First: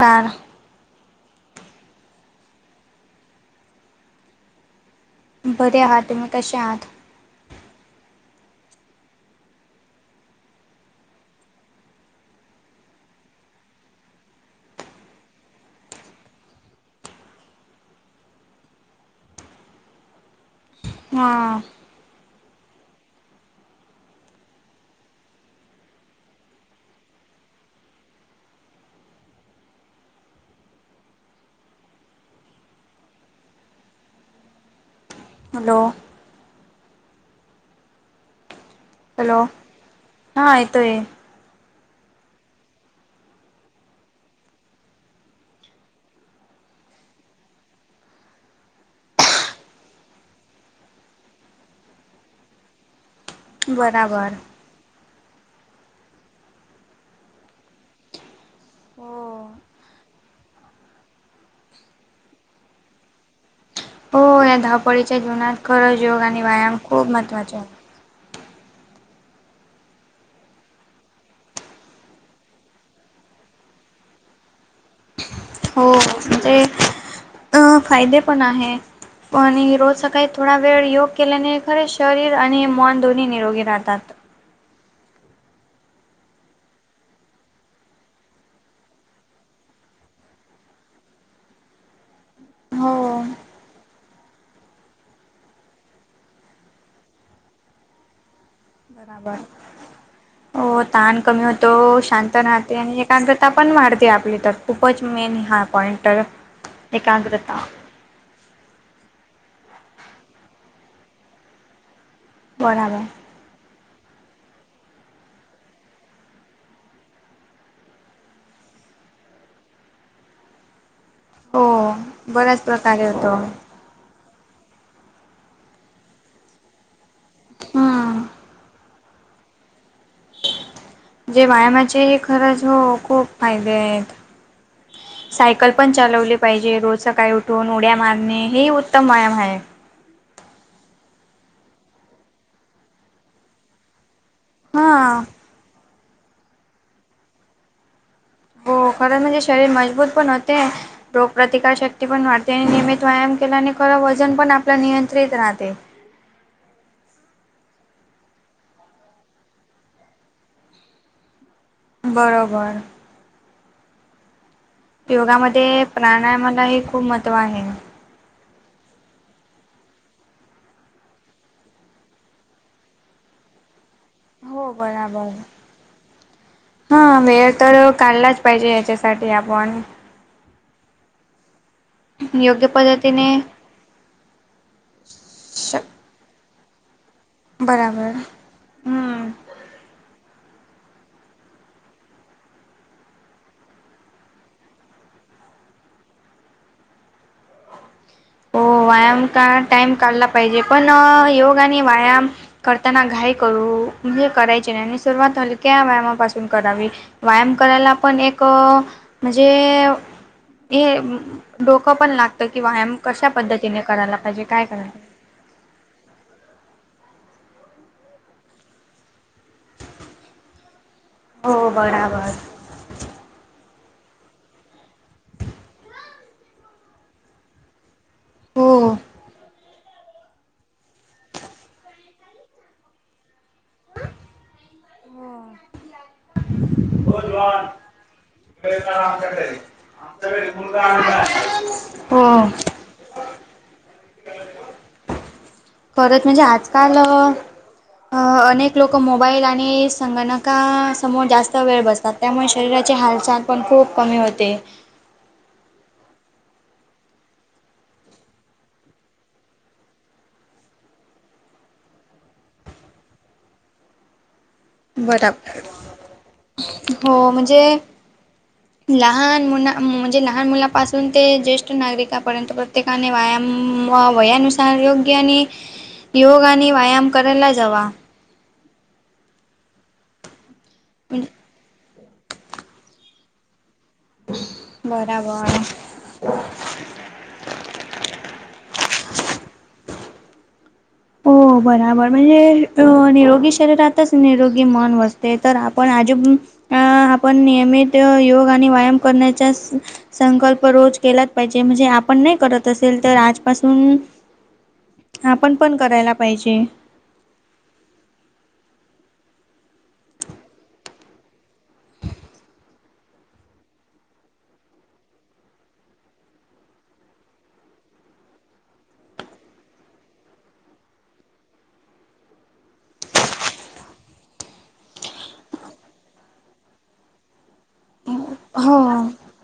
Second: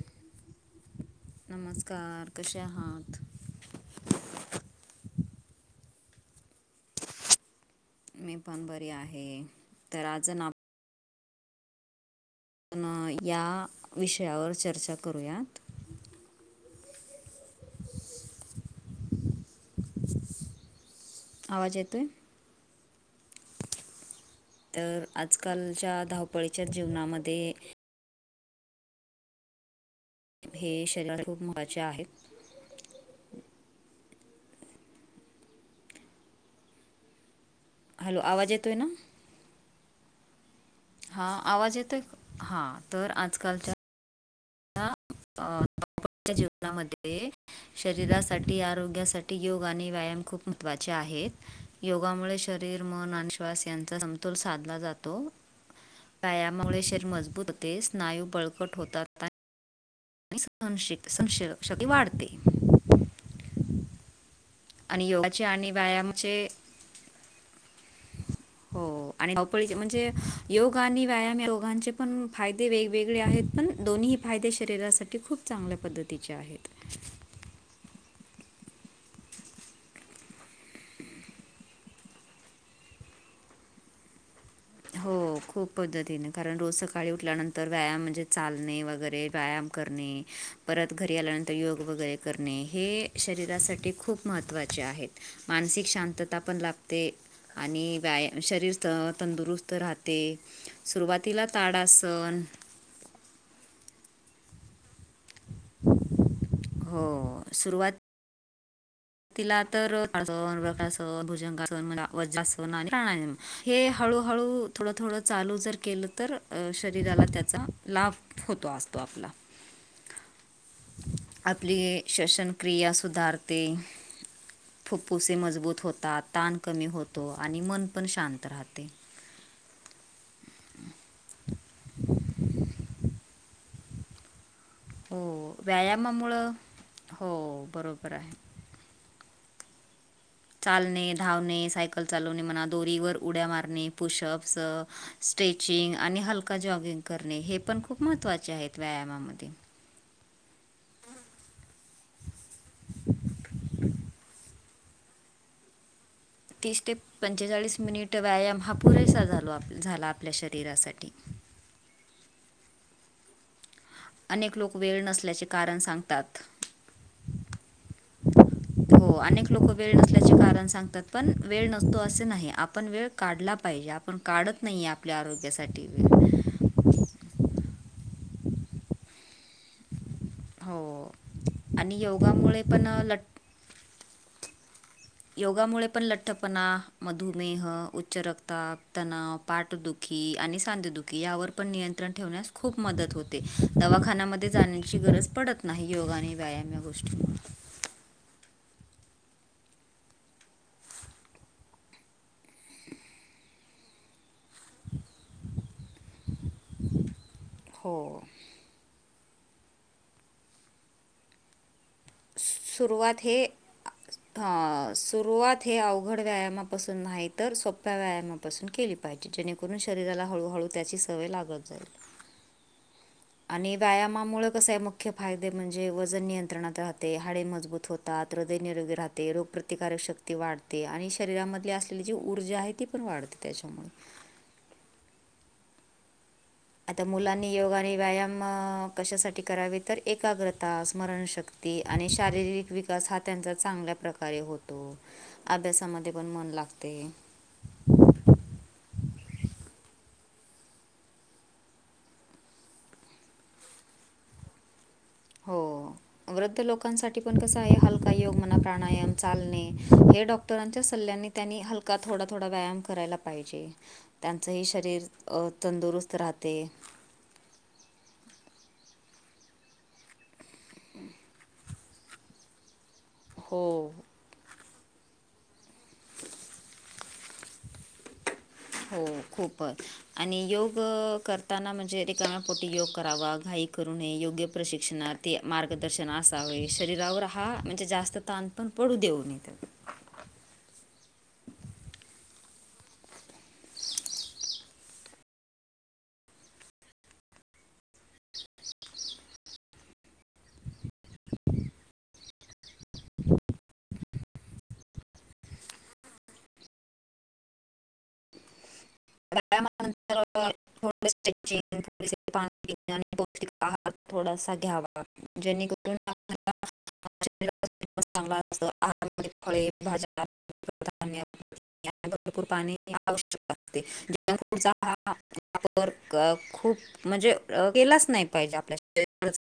Car नमस्कार कसे आहात. बर आात तम्ही कशसे आहात. मी पण बरी आहे तर आज ना. आपण या विषयावर चर्चा करूयात. हा आवाज येतोय. तर आजकालच्या धावपळीच्या जीवनामध्ये. हे शरीराात खूप महत्त्वाचे आहे. हॅलो. हॅलो आवाज येतो आहे ना. हॅलो हां येतोय. हा आवाज येतो हा तर आजकालच्या च्या जीवनामध्ये शरीरासाठी आरोग्यासाठी योग आणि व्यायाम खूप महत्त्वाचे आहेत. योगामुळे शरीर मन आणि श्वास यांचा बराबर समतोल साधला जातो. व्यायामुळे शरीर मजबूत होते स्नायू बळकट हो होतात. संशित संशती वाढते. हो या्या आणि धापळीच्या योगाचे जीवनात आणि खरंच योग आणि व्यायामाचे व्यायाम खूप महत्वाचा आहे हो आणि म्हणजे योग आणि व्यायाम या रोगांचे पण फायदे वेगवेगळे आहेत पण दोन्ही फायदे शरीरासाठी खूप चांगल्या हो पद्धतीचे म्हणजे आहेत. अ फायदे पण आहे आणि रोज सकाळी थोडा वेळ योग केल्याने खरे शरीर आणि मन दोन्ही निरोगी राहतात. हो खूप पद्धतीने कारण रोज सकाळी उठल्यानंतर व्यायाम म्हणजे चालणे वगैरे व्यायाम करणे परत घरी आल्यानंतर योग वगैरे करणे हो हे शरीरासाठी खूप महत्त्वाचे आहेत. मानसिक शांतता पण लाभते आणि व्यायाम शरीर बराबर तंदुरुस्त त राहते सुरुवातीला ताडासण ते आणि एकांग्रता पण मारते आपली तर उपज मे निहा पॉंटर हो, एकाग्रता तिला तर भुजंग वज अस बराबर आणि हे हळूहळू थोडं थोडं चालू जर केलं तर शरीराला त्याचा लाभ होतो असतो आपला. [inaudible] हो आपली बऱ्याच श्वसनक्रिया प्रकारे होतो. सुधारते फुफ्फुसे मजबूत होतात ताण कमी होतो आणि मन पण हम्म शांत राहते. जे व्यायामाचे खरंच हो खूप फायदे आहेत. हो सायकल पण चालवले व्यायामामुळं पाहिजे रोज हो सकाळी उठून उड्या बरोबर आहे मारणे हे. उतम व्याम आहे. चालणे, धावणे, सायकल चालवणे म्हणा दोरीवर उड्या मारणे. पुशअप्स, हा स्ट्रेचिंग आणि हलका जॉगिंग करणे हे पण खूप महत्त्वाचे. हो आहेत खरं म्हणजे व्यायामामध्ये शरीर मजबूत पण होते. रोग प्र्रतिकार शक्ती पण वाढते आणि नियमित व्यायाम केला आणि खरं वजन पण आपलं नियंत्रित राहते. तीस ते पंचेचाळीस मिनिट व्यायाम हा पुरेसा झालो झाला आपल्या शरीरासाठी. बरोबर. अनेक लोक वेळ. नसल्याचे कारण योगामध्ये सांगतात प्राणायामालाही खूप महत्त्व आहे. [inaudible] हो अनेक लोक वेळ नसल्याचे कारण सांगतात पण वेळ नसतो असे नाही आपण वेळ काढला पाहिजे. पण काढत हो नाहीे आपल्या बराबर आरोग्यासाठी. हा वेळ तर काढलाच पाहिजे याच्यासाठी आपण. हो आणि योगामुळे योग्य पण लट. पद्धतीने श योगामुळे पण लठ्ठपणा, मधुमेह, बराबर उच्च रक्ताब, हम्म तणाव. पाठदुखी आणि सांदुखी यावर पण नियंत्रण ठेवण्यास खूप मदत होते दवाखान्यामध्ये जा अशी गरज पडत नाही योगा आणि व्यायाम या गोष्टी. हो व्यायाम का टाइम काढला पाहिजे पण योग आणि व्यायाम. करताना घाई करू. म्हणजे करायची नाही आणि सुरुवात हलक्या व्यायामापासून करावी व्यायाम करायला पण हो एक. म्हणजे हे डोकं पण लागतं किवाम. सुरुवात कशा हे पद्धतीने करायला अ, पाहिजे कायरायला. सुरुवात हे अवघड व्यायामापासून नाही तर सोप्या व्यायामापासून केली पाहिजे. जेणेकरून शरीराला हळूहळू त्याची सवय लागत हो जाईल. बराबर आणि व्यायामामुळे कसे आहे मुख्य फायदे म्हणजे वजन नियंत्रणात राहते हाडे मजबूत होते. धैयरोग्य हो राह. रोग प्र्रतिकारक शक्ती वाढते आणि शरीरामध्येध असलेली जी ऊर्जा आहे ती पण वाढते त्याच्या. [inaudible] हो. आता मुलांनी योग आणि व्यायाम कशासाठी करावे तर आमच्याकडे एकाग्रता, मुलगा आणलाय स्मरणशक्ती. आणि हो शारीरिक व- विकास हा त्यांचा चांगल्या प्रकारे होतो अभ्यासामध्ये खरंच पण म्हणजे मन लागते. आजकाल अनेक लोकं मोबाईल आणि संगणकासमोर जास्त वेळ बसतात. त्यामुळे शरीराची हालचाल पण खूप कमी होते. हो. वृद्ध लोकांसाठी पण कस आहे हलका योग म्हणा प्राणाम चालणे हे डॉक्टरांच्या सल्ल्यानी. त्यांनी हलका थोडा थोडा व्यायाम करायला पाहिजे त्यांचही शरी. शरीर बराबर तंदुरुस्त राहते. हो म्हणजे लहान मुला म्हणजे लहान मुलापासून ते जेष्. नागरिकापर्यंत प्रत्येकाने व्यायाम हो वयानुसार योग्य आणि. योग आणि व्यायाम करायला जावा. हो खूपच आणि योग करताना म्हणजे तेिकणपोटी योग करावा घाई. करू नय योग्य प्रशिक्षण ते बराबर मार्गदर्शन. शरीरा हा म्हणजे जास्त ताण पण पडू देऊनेत. हो बराबर म्हणजे निरोगी शरीरातच निरोगी मन वाते तर आपण आजूब. अ आपण नियमित योग आणि व्यायाम करण्याचा संकल्प रोज. केलाच पाहिजे म्हणजे आपण नाही करत असेल तर आजपासून आपण. पण करायला पाहिजे. प्रमानंतर [inaudible] ोिंग पा आणि पौष्टिक आह थोडासा घ्यावा [inaudible] जेणेकर [inaudible] [inaudible] भाज [inaudible] गरपूर पाने आवश्यकता आहे [inaudible] जंक फूड हा वाप खूप म्हणजे केलाच नाही [inaudible] पाहिजे आपल्या हो शरी [inaudible]